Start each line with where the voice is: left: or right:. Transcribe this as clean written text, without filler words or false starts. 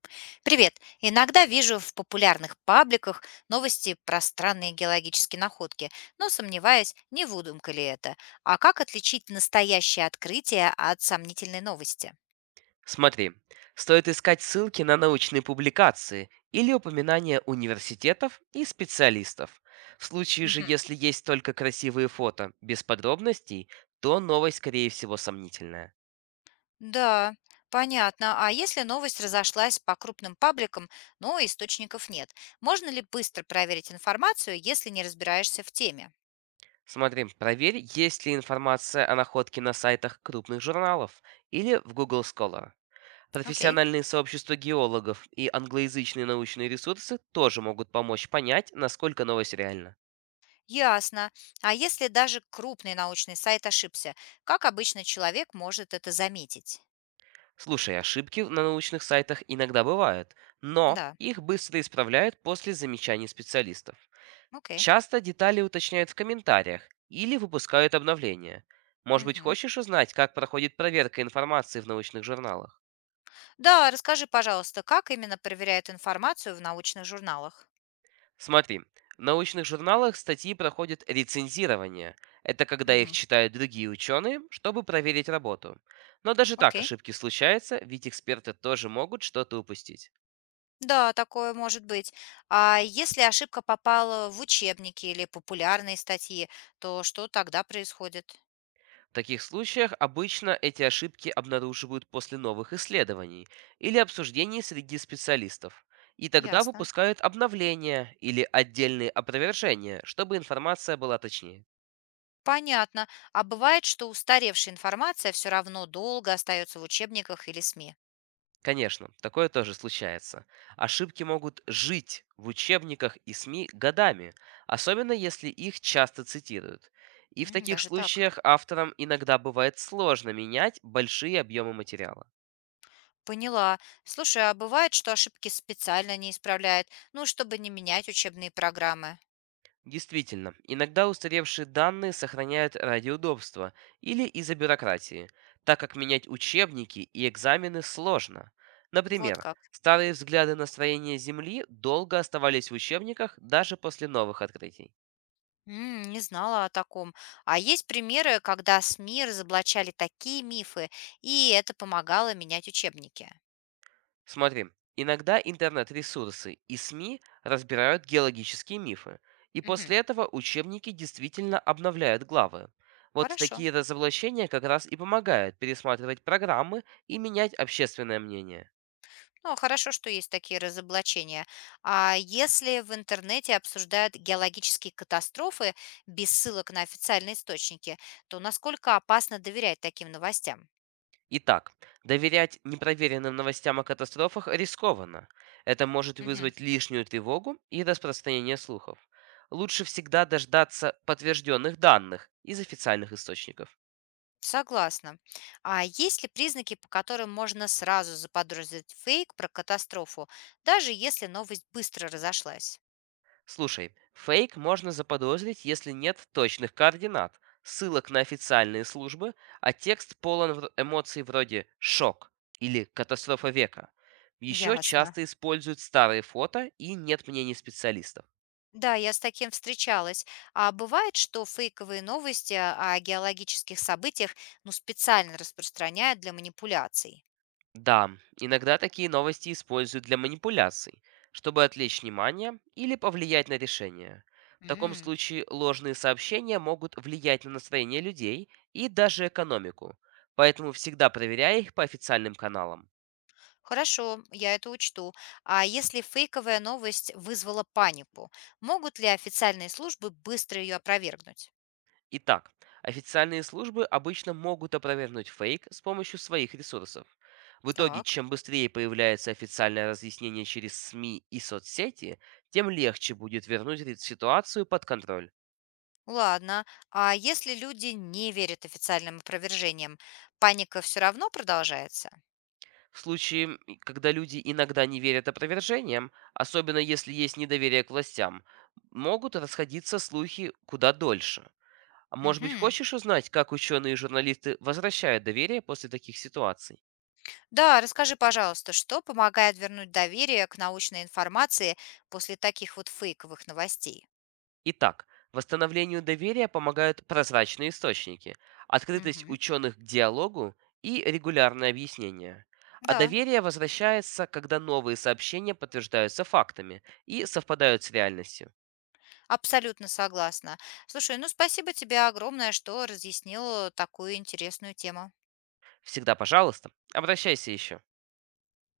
left: Привет! Иногда вижу в популярных пабликах новости про странные геологические находки, но сомневаюсь, не выдумка ли это. А как отличить настоящее открытие от сомнительной новости?
right: Смотри, стоит искать ссылки на научные публикации или упоминания университетов и специалистов. В случае же,
left: Мгм.
right: если есть только красивые фото без подробностей, то новость, скорее всего, сомнительная.
left: Да, понятно. А если новость разошлась по крупным пабликам, но источников нет, можно ли быстро проверить информацию, если не разбираешься в теме?
right: Смотри, проверь, есть ли информация о находке на сайтах крупных журналов или в Google Scholar.
left: Окей.
right: Профессиональные сообщества геологов и англоязычные научные ресурсы тоже могут помочь понять, насколько новость реальна.
left: Ясно. А если даже крупный научный сайт ошибся, как обычно человек может это заметить?
right: Слушай, ошибки на научных сайтах иногда бывают, но
left: Да.
right: их быстро исправляют после замечаний специалистов.
left: Окей.
right: Часто детали уточняют в комментариях или выпускают обновления. Может быть,
left: Мгм.
right: хочешь узнать, как проходит проверка информации в научных журналах?
left: Да, расскажи, пожалуйста, как именно проверяют информацию в научных журналах?
right: Смотри, в научных журналах статьи проходят рецензирование. Это когда их
left: Мгм.
right: читают другие ученые, чтобы проверить работу. Но даже так
left: Окей.
right: ошибки случаются, ведь эксперты тоже могут что-то упустить.
left: Да, такое может быть. А если ошибка попала в учебники или популярные статьи, то что тогда происходит?
right: В таких случаях обычно эти ошибки обнаруживают после новых исследований или обсуждений среди специалистов. И тогда
left: Ясно.
right: выпускают обновления или отдельные опровержения, чтобы информация была точнее.
left: Понятно. А бывает, что устаревшая информация все равно долго остается в учебниках или СМИ.
right: Конечно, такое тоже случается. Ошибки могут жить в учебниках и СМИ годами, особенно если их часто цитируют. И в
left: М.
right: таких
left: Даже так.
right: случаях авторам иногда бывает сложно менять большие объемы материала.
left: Поняла. Слушай, а бывает, что ошибки специально не исправляют, ну, чтобы не менять учебные программы.
right: Действительно, иногда устаревшие данные сохраняют ради удобства или из-за бюрократии, так как менять учебники и экзамены сложно.
left: Вот
right: Например,
left: как.
right: старые взгляды на строение Земли долго оставались в учебниках даже после новых открытий.
left: Не знала о таком. А есть примеры, когда СМИ разоблачали такие мифы, и это помогало менять учебники.
right: Смотри, иногда интернет-ресурсы и СМИ разбирают геологические мифы, и
left: Мгм.
right: после этого учебники действительно обновляют главы. Вот
left: Хорошо.
right: такие разоблачения как раз и помогают пересматривать программы и менять общественное мнение.
left: Ну, а хорошо, что есть такие разоблачения. А если в интернете обсуждают геологические катастрофы без ссылок на официальные источники, то насколько опасно доверять таким новостям?
right: Итак, доверять непроверенным новостям о катастрофах рискованно. Это может
left: Мгм.
right: вызвать лишнюю тревогу и распространение слухов. Лучше всегда дождаться подтвержденных данных из официальных источников.
left: Согласна. А есть ли признаки, по которым можно сразу заподозрить фейк про катастрофу, даже если новость быстро разошлась?
right: Слушай, фейк можно заподозрить, если нет точных координат, ссылок на официальные службы, а текст полон эмоций вроде «шок» или «катастрофа века». Еще
left: Ясно.
right: часто используют старые фото и нет мнений специалистов.
left: Да, я с таким встречалась. А бывает, что фейковые новости о геологических событиях, ну, специально распространяют для манипуляций.
right: Да, иногда такие новости используют для манипуляций, чтобы отвлечь внимание или повлиять на решение. В таком
left: М,
right: случае ложные сообщения могут влиять на настроение людей и даже экономику, поэтому всегда проверяй их по официальным каналам.
left: Хорошо, я это учту. А если фейковая новость вызвала панику, могут ли официальные службы быстро ее опровергнуть?
right: Итак, официальные службы обычно могут опровергнуть фейк с помощью своих ресурсов. В итоге,
left: Так.
right: чем быстрее появляется официальное разъяснение через СМИ и соцсети, тем легче будет вернуть ситуацию под контроль.
left: Ладно. А если люди не верят официальным опровержениям, паника все равно продолжается?
right: В случае, и когда люди иногда не верят опровержениям, особенно если есть недоверие к властям, могут расходиться слухи куда дольше. А может быть,
left: Мгм.
right: хочешь узнать, как ученые и журналисты возвращают доверие после таких ситуаций?
left: Да, расскажи, пожалуйста, что помогает вернуть доверие к научной информации после таких вот фейковых новостей?
right: Итак, восстановлению доверия помогают прозрачные источники, открытость
left: Мгм.
right: ученых к диалогу и регулярное объяснение. А
left: Да,
right: доверие возвращается, когда новые сообщения подтверждаются фактами и совпадают с реальностью.
left: абсолютно согласна. Слушай, ну спасибо тебе огромное, что разъяснила такую интересную тему.
right: Всегда, пожалуйста, обращайся еще.